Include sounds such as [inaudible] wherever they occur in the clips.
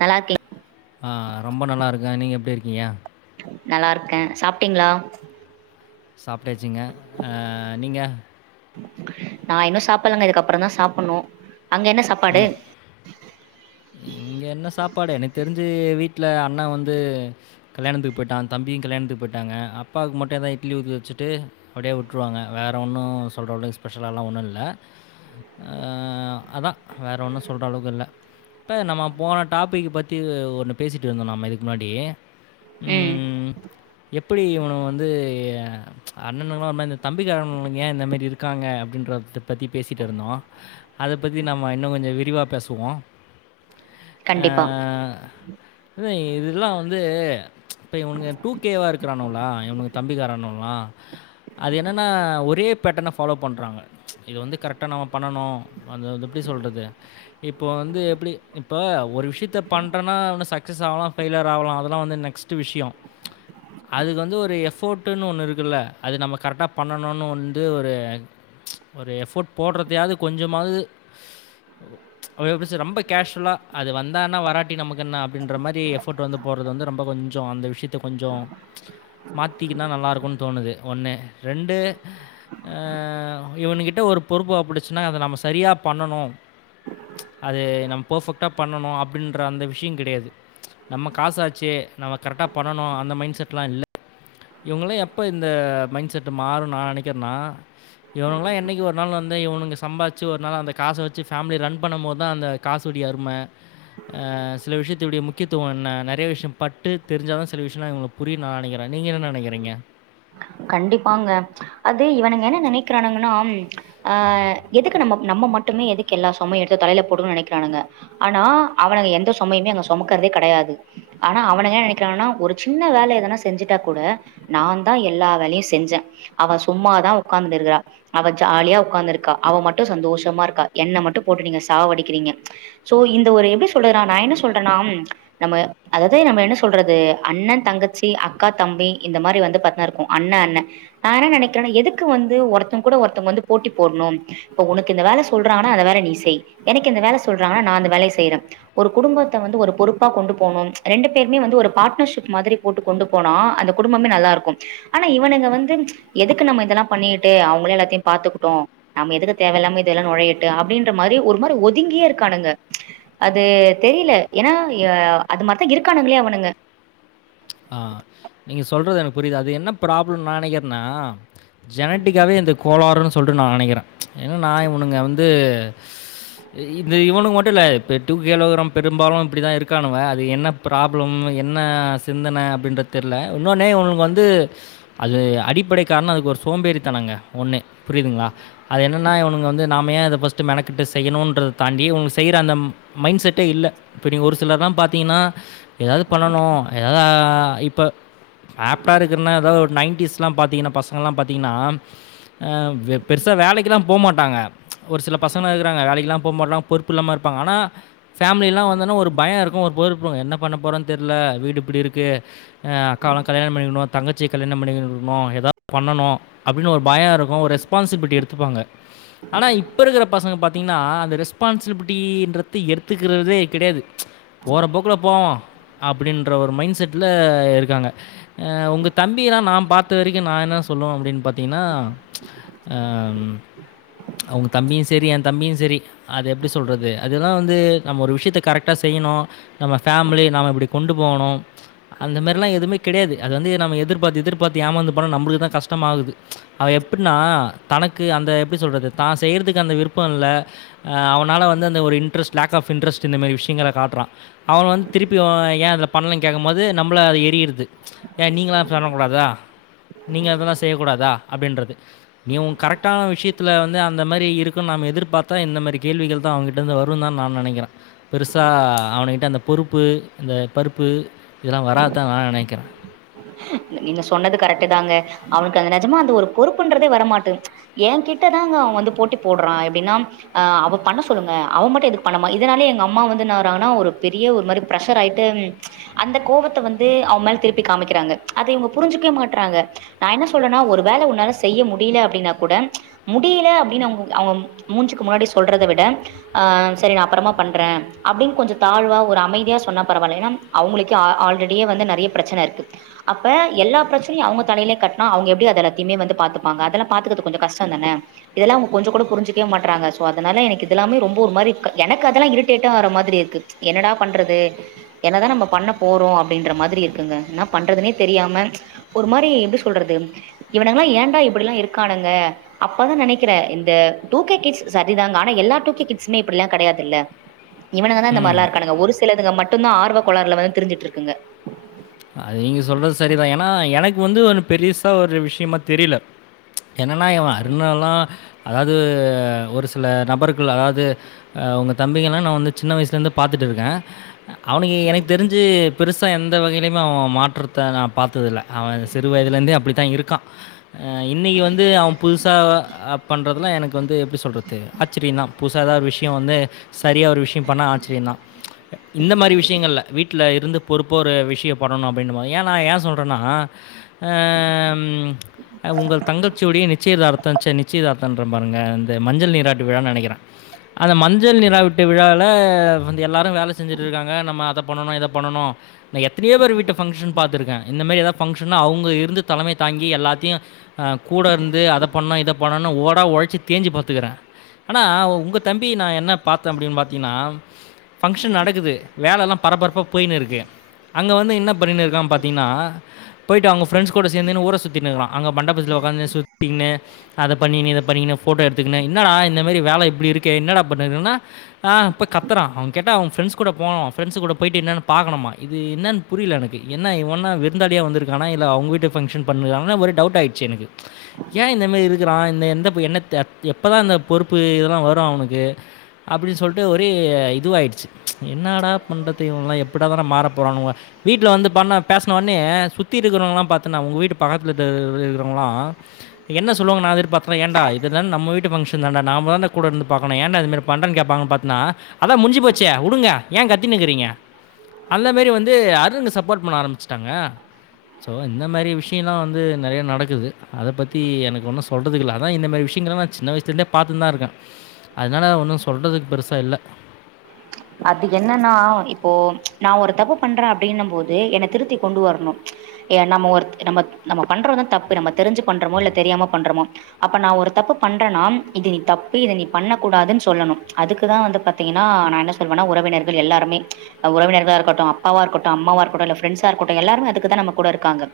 நல்லாருக் ஆ ரொம்ப நல்லாருக்க நீங்க எப்டி இருக்கீங்க நல்லாருக்க சாப்ட்டீங்ளா சாப்டாச்சுங்க அ நீங்க நா இன்னு சாப்பலங்க இதுக்கப்புறோந்தா சாப்புணூ அங்க என்ன சாப்பாடு இங்க என்ன சாப்பாடு எனக்கு தெரிஞ்சு வீட்ல அண்ண வந்து கல்யாணத்துக்கு போய்ட்டா தம்பியு கல்யாணத்துக்கு போய்ட்டாங்க அப்பாக்கு மட்டு எதான் இட்லி ஊத்தி வச்சிட்டு அப்டியே விட்ருவாங்க வேறு ஒன்னு ம் சொல்கிறவளக்கு ஸ்பெஷல்லா ஒன்னு இல்ல அ அதா வேறு ஒன்னும் சொல்ற அளவுக்கு இல்ல இப்ப நம்ம போன டாபிக்கு பத்தி ஒன்னு பேசிகிட்டு இருந்தோ நம்ம இதுக்கு முன்னாடி ம் எப்டி இவன வந்து அண்ணனுங்கலா ஒரு மாரி இந்த தம்பிக்காரன்னு ஏய இந்த மாரி இருக்காங்க அப்டின்றத பத்தி பேசிட்டு இருந்தோ அத பத்தி நம்ம இன்னோ கொஞ்ச விரிவா பேசுவோ ஆ கண்டிப்பா இ இதெல்லா வந்து இப்ப இவனுங்க டூ கேவா இருக்குறானுங்ளா இவனுங்க தம்பிக்காரானும்லா அது என்னன்னா ஒரே பேட்டர்ன ஃபாலோ பண்றாங்க இது வந்து கரெக்டா நம்ம பண்ணணும் அது எப்டி சொல்றது இப்போ வந்து எப்டி இப்ப ஒரு விஷயத்த பண்றன்னா ஒன்ன சக்சஸ் ஆகலா ஃபெய்லியர் ஆகலா அதெல்லா வந்து நெக்ஸ்ட் விஷய அதுக்கு வந்து ஒரு எஃபோர்ட்டுன்னு ஒன்னு ம் இருக்குல்ல அது நம்ம கரெக்டா பண்ணணும்னு வந்து ஒரு ஒரு எஃபோர்ட் போடுறதயாவது கொஞ்சமாவது எப்டி சொல்றது ரொம்ப கேஷுவலா அது வந்தா என்ன வராட்டி நமக்கு என்ன அப்டியின்ற மாதிரி எஃப்போர்ட் வந்து போறது வந்து ரொம்ப கொஞ்ச அந்த விஷயத் கொஞ்ச மாத்திக்கன்னா நல்லா இருக்கும் தோணுது ஒன்னு ரெண்டு அ இவனு கிட்ட ஒரு பொறுப்பு ஒப்படச்சுன்னா அத நம்ம சரியா பண்ணணு அது நம்ம பெர்பெக்ட்டா பிரெஃபெக்ட்டா பண்ணணு அப்டின்ற அந்த விஷய கிடையாது நம்ம காச ஆச்சே நம்ம கரெக்டா பண்ணனும் அந்த மைண்ட் செட்ல்லா இல்ல இவங்கல்லா எப்ப இந்த மைண்ட் செட் மாறும் நா நெனைக்கிறனா இவனுங்கலா என்னிக்கு ஒரு நாள் இவனுங்க சம்பாத்திச்சு ஒரு நாள் அந்த காச வச்சு ஃபேமிலி ரன் பண்ணும்போது தா அந்த காசோடய அரும அ சில விஷயத்துடைய முக்கியத்துவ என்ன நெறைய விஷய பட்டு தெரிஞ்சாதா சில விஷய எல்லா புரியு நா நெனைக்கிற நீங்க என்ன நெனக்கிறீங்க கண்டிப்பாங்க அது இவனுங்க என்ன நெனைக்கிறானுங்கன்னா ஆ எதுக்கு நம்ம நம்ம மட்டுமே எதுக்கு எல்லா சொமயு எடுத்து தலையில போடுக்குனு நெனைக்கிறானுங்க ஆனா அவனுங்க எந்த சுமையுமே அங்க சுமக்கிறதே கிடையாது ஆனா அவனுங்க என்ன நெனைக்கிறான்னா ஒரு சின்ன வேலதானா செஞ்சுட்டா கூட நா தா எல்லா எல்லா வேலையு செஞ்சா அவ சும்மாதான் உக்காந்துட்டு இருக்குறா அவ ஜாலியா உட்காந்துருக்கா அவ மட்டு சந்தோஷமா இருக்கா என்ன மட்டும் போட்டு நீங்க சாவ அடிக்கிறீங்க சோ இந்த ஒரு எப்டி சொல்றது நா என்ன சொல்றனா நம்ம அதாது நம்ம என்ன சொல்றது அண்ண தங்கச்சி அக்கா தம்பி இந்த மாரி வந்து பாத்தினா இருக்கும் அண்ண அண்ண நா என்ன நெனைக்கிறன்னா எதுக்கு வந்து ஒருத்தங்க கூட ஒருத்தவங்க போட்டி போடணு இப்ப உனக்கு இந்த வேல சொல்றாங்கன்னா அந்த வேலைய நீ செய் எனக்கு இந்த வேலை சொல்றாங்கன்னா நா அந்த வேலய செய்ற ஒரு குடும்பத்த வந்து ஒரு பொறுப்பா கொண்டு போகணு ரெண்டு பேர்மே வந்து ஒரு பார்ட்னர்ஷிப் மாதிரி போட்டு கொண்டு போனா அந்த குடும்பமே நல்லா இருக்கு ஆனா இவனுங்க வந்து எதுக்கு நம்ம இதெல்லா பண்ணிட்டு அவங்களே எல்லாத்தயு பாத்துக்கிட்டு நம்ம எதுக்கு தேவ இல்லாம இதெல்லா நுழையிட்டு அப்டின்ற மாதிரி ஒரு மாதிரி ஒதுங்கியே இருக்கானுங்க அது தெரில ஏன்னா அது மாரித்தா இருக்கானுங்கலே அவனுங்க ஆ நீங்க சொல்றது எனக்கு புரிது அது என்ன ப்ராப்ளம் நா நெனைக்றனா ஜெனட்டிக்காவே இந்த கோளாறுன்னு சொல்ட்டு நா நெனைக்ற ஏன்னா நா இவனுங்க வந்து இந்த இவனு மட்டு இல்ல இப்ப டூ கேல்ல இருக்குற பெரும்பாலு இப்டிதா இருக்கானுங்க அது என்ன ப்ராப்ளம் என்ன சிந்தன அப்டின்ற தெர்ல இன்னொன்னு இவனுங் வந்து அது அடிப்படை காரண அதுக்கு ஒரு சோம்பேறி தனங்க ஒண்ணு புரியுதுங்களா அது என்னென்னா இவனுங்க வந்து நாம ஏ அத ஃபஸ்ட்டு மெனக்கட்டு செய்யணுன்றத தாண்டி இவங்க செய்ற அந்த மைண்ட் செட்டே இல்ல இப்ப ஒரு சிலர்லா பாத்தீங்னா எதாது பண்ணணு ஆ இப்ப ஆப்டா இருக்குனா ஏதாவ்து ஒரு நைன்ட்டீஸ்லா பாத்திங்னா பசங்கள்லா பாத்திங்னா அ பெருசா வேலைக்குலா போமாட்டாங்க ஒரு சில பசங்களா இருக்கிறாங்க வேலைக்குலா போமாட்டாங்க பொறுப்பில்லாம இருப்பாங்க ஆனா ஃபேமிலிலா வந்தோனா ஒரு பய இருக்கு ஒரு பொறுப் என்ன பண்ண போறோன் தெர்ல வீடு இப்டி இருக்கு அ அக்காவெல்லா கல்யாண பண்ணிக்குணு தங்கச்சி கல்யாண பண்ணிக்குடுக்கணு எதாது பண்ணணு அப்டினு ஒரு பய இருக்கு ஒரு ரெஸ்பான்சிபிலிட்டி எடுத்துப்பாங்க ஆனா இப்ப இருக்கிற பசங்க பாத்தீங்னா அந்த ரெஸ்பான்சபில் ட்டி ன்றது எட்த்துக்கிறதே கெடையாது போற போக்குல போவோ அப்டின் ற ஒரு மைண்ட் செட்ல இருக்காங்க உங்க தம்பியலா நா பாத்த வரைக்கு நா இன்ன சொ சொல்லுவோ அப்டின் பாத்திங்னா ஆ உங்க தம்பியு செரி எ தம்பியு செரி அது எப்டி சொல்றது அதுலா வந்து நம்ம ஒரு விஷயத்த கரெக்ட்டா செய்யணு நம்ம பேம்லி நாம இப்டி கொண்டு போவ்ணு அந்தமேர்லா எதுமே கெடையாது அது வந்து நம்ம எதிர்பாத்து எதிர் பாத்து ஏமாந்து போனா நம்புளுக்கு தா கஷ்டமாகுது அவ எப்பின்னா தனக்கு அந்த எப்டி சொல்றது தா செய்யறதுக்கு அந்த விருப் பல்ல அவனால வந்து அந்த ஒரு இன்ட்ரெஸ்ட் லேக் ஆஃப் இன்ட்ரெஸ்ட் இந்தமாரி விஷயங்கள காட்றா அவன வந் திருப்பி வ ஏ அத பண்லன் கேக்கம்போது நம்ள அது எரியர்து ஏ நீங்ள சொல்ல கூடாதா நீங்க அதலா செய்யக்கூடாதா அப்டின்றது நீ உங் கரெக்டான விஷயத்ல வந்து அந்த மாரி இரு க்குனு நாம எதிர்பாத்தா இந்த மெரி கேள்விகள் தா அவுங்கிட்டந்து வருந்தா நா நெனைக்கிறே பெருசா அவனுகிட்ட அந்த பொறுப்பு இந்த பருப்பு இதெலா வராத்தா நா நெனக்கிற நீங்க சொன்னது கரெட்டு தாங்க அவனுக்கு அந்த நெஜமா அந்த ஒரு பொறுப்புன்றதே வரமாட்டன்து ஏங்கிட்டதாங்க அவ வந்து போட்டி போடுறா எப்டின்னா ஆ அவ பண்ண சொல்லுங்க அவ மட்டு எதுக்கு பண்ணாம இதனாலே எங்க அம்மா வந்து இன்னாறாங்கன்னா ஒரு பெரிய ஒரு மாரி பிரஷர் ஆயிட்டு அந்த கோவத்த வந்து அவ மேல திருப்பி காமி க்கிறாங்க அத இவுங்க புரிஞ்சுக்கே மாட்றாங்க நா என்ன சொல்றனா ஒரு வேல உன்னால செய்ய முடில அப்டினா கூட முடியில அப்டினு அவுங் அவுங்க மூஞ்சுக்கு முன்னாடி சொல்றத விட ஆ செரி நா அப்றமா பண்றே அப்டின் கொஞ்ச தாழ்வா ஒரு அமைதியா சொன்ன பரவால்ல ஏனா அவுங்களுக்கே ஆ ஆல்ரெடியே வந்து நெறய பிரச்சன இருக்கு அப்ப எல்லா பிரச்னயு அவுங்க தலைலே கட்னா அவுங்க எப்டி அத எல்லாத்தியுமே வந்து பாத்துப்பாங்க அதெல்லா பாத்துக்கது கொஞ்ச கஷ்டந்தான இதெல்லா அவுங்க கொஞ்சோ கூட புரிஞ்சுக்கே மாட்றாங்க சோ அதனால எனக்கு இதெல்லாமே ரொம்ப ஒரு மாரி எனக்கு அதெல்லா இரிட்டேட்டா ஆரமாதிரி இருக்கு என்னடா பண்றது என்னதா நம்ம பண்ண போறோ அப்டின்ற மாதிரி இருக்குங்க நம் பண்றதுனே தெரியாம ஒரு மாரி எப்டி சொல்றது இவனுங்கிலா ஏண்டா இப்டில்லா இருக்கானுங்க அப்பதா நெனக்கிறே இந்த டூக்கே கிட்ஸ் சரிதாங்க ஆனா எல்லா டூக்கே கிட்ஸ்மே இப்டி எல்லா கெடையாதுல்ல இவனுங்க தா இந்த ம் மாரிலா இருக்கானுங்க ஒரு சிலதுங்க மட்டுதா ஆர்வ கேளாருல வந்து திரிஞ்சிட்ருக்குங்க அது நீங்க சொல்றது சரிதா ஏனா எனக்கு வந்து ஒரு பெருசா ஒரு விஷயமா தெரில என்னனா இவ அருணல்லா அதாவ்து ஒரு சில நபர்கள் அதாவ்து அ உங்க தம்பிங்கலா நா வந்து சின்ன வயசுல இருந்து பாத்துட் இருக்க அவனுக்கு எனக்கு தெரிஞ்சு பெருசா எந்த வகை லிமே அவ மாற்றத்த நா பாத்தது இல்ல அவ சிறுவயதுலந்தே அப்டித்தா இருக்கா ஆ இன்னைக்கு வந்து அவ புதுசா அ பண்றதுன எனக்கு வந்து எப்டி சொல்றது ஆச்சிரியந்தா புதுசா எதா ஒரு விஷ்யோ வந்து சரியா ஒரு விஷ்யம் பண்ணா ஆச்சிரியந்தா இந்த மாரி விஷ்யங்கள்ல வீட்ல இருந்துப் பொறுப்பா ஒரு விஷ்யப் பண்ணணு அப்டின்னும்போ ஏ நா ஏ சொல்றனா அ ம் அ உங்கள் தங்கள்ச்சியுடைய நிச்சயதார்த்த ச்ச நிச்சயதார்த் தன்றம் பாருங்க இந்த மஞ்சள் நீராட்டு விழான் நெனைகிறே அந்த மஞ்சள் நிராவிட்டு விழால வந்து எல்லாரு வேல செஞ்சுட்ருக்காங்க நம்ம அதப் பண்ணணு இதப் பண்ணணு தினையோ பேரு வீட்டு ஃபங்க்ஷன பாத்துருகே இந்த மேரி எதாவ் ஃப்ங்ஷன்னா அவுங்க இருந்து தலைமை தாங்கி எல்லாத்தியு அ கூட இருந்து அதப் பண்ணு இதப் பண்ணணு ஓடா ஒழச்சித் தேஞ்சி பாத்துகிறே ஆனா உங்க தம்பி நா என்னப் பாத்தே அப்டிம் பாத்தீங்கினாம் ஃபங்க்ஷன் நடக்குது வேலல்லாம் பரபரப்பா போயினுருகு அங்க வந்து என்னப் பண்ணினிருக்காம் பார்த்தீங்கினா போயிட்டு அவுங்க ஃப்ரெண்ட்ஸ் கூட சேந்துனு ஊர சுத்திட்னுகுறா அங்க மண்டபத்ல ஒக்காந்து சுத்திகினு அதப் பண்ணிகினு இதப் பண்ணிகினு ஃபோட்டோ எடுத்துகினு இன்னாடா இந்த மேரி வேல இப்டி இருக்கே என்னடாப் பண்ணுகிறனா ஆ இப்பக் கத்தறா அவுங் கேட்ட அவெ ஃபிரண்டஸ் கூட போனவா ஃபிரண்டஸ் கூட போயிட்டு என்னனு பாகணுமா இத் இது என்னன் புரில எனக்கு என்ன இவென்னா விருந்தாளியா வந்திருக்கானா இல்ல அவுங்க விட்டு ஃபங்ஷன் பண்ணுகுகிறாங்னா ஒரு டவுட்டாயிட்ச்சு எனகு ஏ இந்த மேரி இருகுறா இந்த எந்தப் என்னத்த அத் எப்பதா இந்த பொறுப்பு இதெல்லா வரு அவனுகு அப்புடி சொல்ட்டு ஒரே இதுவாயிடுச்சு என்னடாப் பண்றத்து [unintelligible] மாறப் போறானுவே வீட்ல வந்துப் பண்ணப் பேச்ன ஒன்னையே சுத்தி இருகறவுங்லாம் பாத்தன்னா உங்க வீட்டுப் பக்கத்ல [unintelligible] என்ன சொல்லுவாங்க நா எதிர்பாத்தனா ஏன்டா இதுதான் நம்ம விட்டு ஃபங்ஷன்தாண்டா நாமதாண்டா கூட இருந்து பாக்கனு ஏன்டா இது மேரிப் பண்றன் கேப்பாங்கன் பாத் னா அதா முட்ஞ்சி போச்சே வுடுங்க ஏ கத்தினு இகுறிங்க அந்த மேரி வந்து அருணுங்கு சப்போர்ட் பண்ண ஆரம்பிச்சுட்டாங்க சோ இந்த மேரி விஷியலா வந்து நெறையா நடக்குது அதப் பத்தி எனக்கு ஒன்னு சொல்றதுகில்ல அதா இந்த மேரி விஷியங்கிளா நாத் சின்ன வயிசுலேந்தேப் பாத்துன்தா இருகே அதனால ஒன்னு சொல்றதுக் பெருசா இல்ல அது என்னன்னா இப்போ நா ஒருத் தப்பு பண்றே அப்டின்னம்போது என்னத் திருத்திக் கொண்டு வரணு எ நம்ம ஒருத் நம்மத் நம்ம பண்றதுந் தப்பு நம்மத் தெரிஞ்சு பண்றோமோ இல்லத் தெரியாம பண்றோமோ அப்ப நா ஒருத் தப்பு பண்றனாம் இது நீத் தப்பு இது நீப் பண்ணக்கூடாதுன் சொல்லணும் அதுக்குதா வந்து பாத்தீங்கினா நா என்ன சொல்வனா உறவினர்கள் எல்லாருமே அ உறவினர்களா இருக்கட்டு அப்பாவா இருக்கட்டு அம்மாவா இருக்கட்டு இல்ல ஃப்ரண்ட்ஸா இருக்கட்டு எல்லாருமே அதுக்குதா நம்மக்கூட இருக்காங்க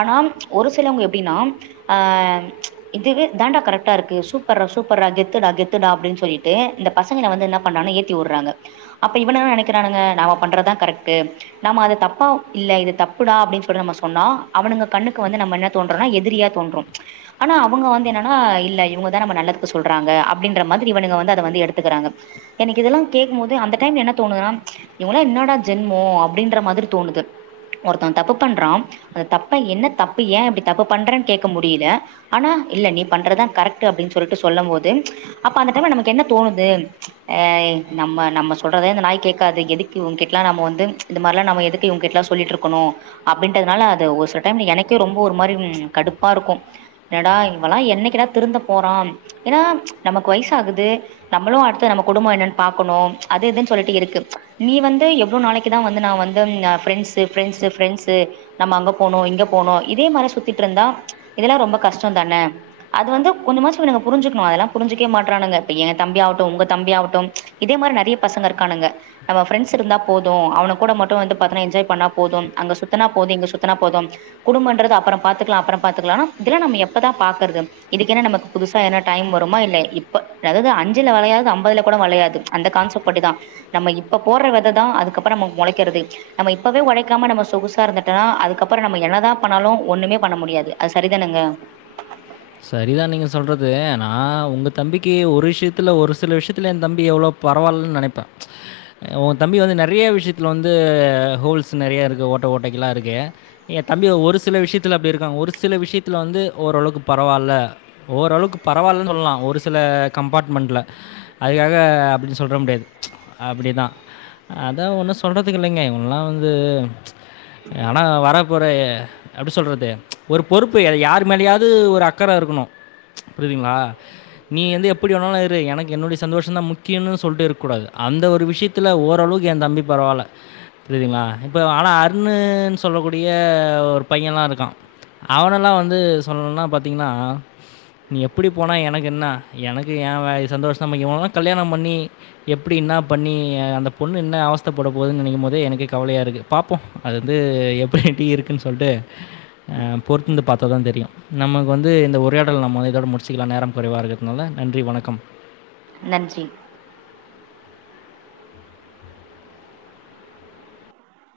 ஆனாம் ஒரு சிலவுங்க எப்டினாம் ஆம் இதுவே தாண்டா கரெக்டா இருக்கு சூப்பர்றா சூப்பர்றா கெத்துடா கெத் த்துடா அப்டின் சொல்லிட்டு இந்தப் பசங்கள வந்து என்னாப் பண்றானா ஏத்தி வுர்றாங்க அப்ப இவனா நெனைக்கிறானுங்க நாம பண்றதா கரெக்ட்டு நம்ம அது தப்பா இல்ல இதுத் தப்புடா அப்டின் சொல்ட்டு நம்ம சொன்னா அவனுங்க கண்ணுக்கு வந்து நம்ம என்னத் தோன்றனா எதிரியா தோன்றும் ஆனா அவுங்க வந்து என்னனா இல்ல இவுங்கதா நம்ம நல்லதுக்கு சொல்றாங்க அப் பிடின்ற மாதிரி இவனுங்க வந்து அத வந்து எடுத்துகிறாங்க எனிக்கு இதெல்லாங் கேக்கும்மோது அந்த டைம் என்னத் தோணுதுனா இவுங்களா என்னாடா ஜென்மோ அப்டின்ற மாதிரி தோணுது ஒருத்த தப்பு பண்றா அந்த தப்ப என்னத் தப்பு ஏ இப்டி தப்பு பண்றன் கேக்க முடியில ஆனா இல்ல நீ பண்றதா கரெக்ட்டு அப்டின் சொல்ட்டு சொல்லம்போது அப்ப அந்த டைம்ல நமக்கு என்னத் தோணுது அ இ நம்ம நம்ம சொல்றத இந்த நாய்க் கேக்காது எதுக் இவுங்கிட்லா நம்ம வந்து இந்த மார்லா நம எதுக்கு இவுங்கிட்லா சொல்லிட்ருக்குணு அப்டின்றதுனால அது ஒரு சில டைம்ல எனக்கே ரொம்ப ஒரு மாரி ம் கடுப்பாருக்கு எனடா இவலா என்னைக்குடாத் திருந்தப் போறாம் எனா நமக்கு வயசாகுது நம்மளு அடுத்தது நம்மக் குடும்போ என்னன் பாக்குணும் அது இதுன் சொல்லிட்டு இருக்கு நீ வந்து எவ்ளோ நாளைக் க்கு தா வந்து நா வந்து அ ஃப்ரெண்ட்ஸ்சு ஃப்ரெண்ட்ஸ்சு ஃப்ரெண்ட்ஸ்சு நம்ம அங்க போன்னோ இங்க போன்னோ இதே மார சுத்திட்ருந்தா இதெல்லா ரொம்ப கஷ்டந்தானே அது வந்து கொஞ்சமாச்சு நாங்க புரிஞ்சுக்கணு அதலா புருஞ்சுக்கே மாற்றானுங்க இப்ப எ தம்பி ஆகட்டு உங்க தம்பி ஆகட்டும் இதே மார் நெறைய பசங்க இருக்கானுங்க நம்ம ஃப்ரெண்ட்ஸ் இருந்தா போது அவனுங் கூட மட்டு வந்து பாத்தன்னா என்ஜாய் பண்ணா போதும் அங்க சுத்தனா போது இங்க சுத்தனா போதும் குடும்பன்றது அப்பறம் பாத்துக்கலா அப்பறம் பாத்துக்கலா ஆனா இதுல நம்ம எப்பதா பாக்கற்து இதுக்கென நமக்கு புதுசா என்ன டைம் வரு மா என்ன இப்ப அதாவது அஞ்சுல வளையாது அம்பதுல கூட வளையாது அந்த கான்செப்ட் பட்டு தா நம்ம இப்ப போற்ற வெததா அதுக்கப்பறம் நம்ம மொளைக்கிறது நம்ம இப்பவே ஒழைக்காம நம்ம சொகுசா இருந்தட்டமன்னா அதுக்கப்பறம் நம்ம என்னதா பண்ணாலு ஒண்ணுமே பண்ண முடியாது அது சரிதானேங்க சரிதா நீங்க சொல்றது நா உங்க தம்பிக்கு ஒரு விஷ்யத்துல ஒரு சில விஷயத்துல எ தம்பி எவ்ளோ பரவாயில்லன் நெனைப்பே உ தம்பி வந்து நெறைய விஷ்யத்துல வந்து ஹோல்ஸ் நெறையா இருக்கு ஓட்ட ஓட்டைக்கில்லா இருக்கு எ தம்பி ஒரு சில விஷ்யதுலா அப்டி இருக்காங்க ஒரு சில விஷ்யத்துல வந்து ஓரளவுக்கு பரவால்ல ஓரளவுக்கு பரவால்லன் சொல்லா ஒரு சில கம்பார்ட்மெண்ட்ல அதுக்காக அப்படி சொல்ற முடியாது அப்படிதா அதா ஒண்ணு சொல்றதுக்கு இல்லைங்க இவங்க எல்லா வந்து ஆனா வர போற எப்படி சொல்றது ஒரு பொறுப்பு அத யார் மேலையாது ஒரு அக்கற இருக்கணு புரியுதுங்களா நீ வந்து எப்படி வேணாலு இரு எனக்கு என்னுடைய சந்தோஷமந்தா முக்கியன்னு சொல்ட்டு இருக்கூடாது அந்த ஒரு விஷ்ய த்துல ஓரளவுக்கு எ தம்பி பரவால்ல புரியுதுங்களா இப்ப ஆனா அருணுன் சொல்லக்கூடிய ஒரு பையன்லா இருக்கா அவனெல்லா வந்து சொல்ணுன்னா பாத்தீங்ன்னா நீ எப்படி போனா எனக் என்னா எனக்கு ஏ வே சந்தோஷ தா முக்கியோ ஒனக்குலா கல்யாணம் பண்ணி எப்படி என்னா பண்ணி அந்த பொண்ணு என்ன அவஸ்த்த பட போதுன் நெனைக் போதே எனக்கு கவலையா இருக்கு பாப்போ அது வந்து எப்ப டி இருக்குன் சொல்ட்டு அ பொறுத்திருந்து பாத்தா தா தெரியு நம்ம வந்து இந்த உரையாடல் நம்ம இதோடு முடிச்சிக்கலா நேரம் குறைவாக இருக்கிறதுனால நன்றி வணக்கம் நன்றி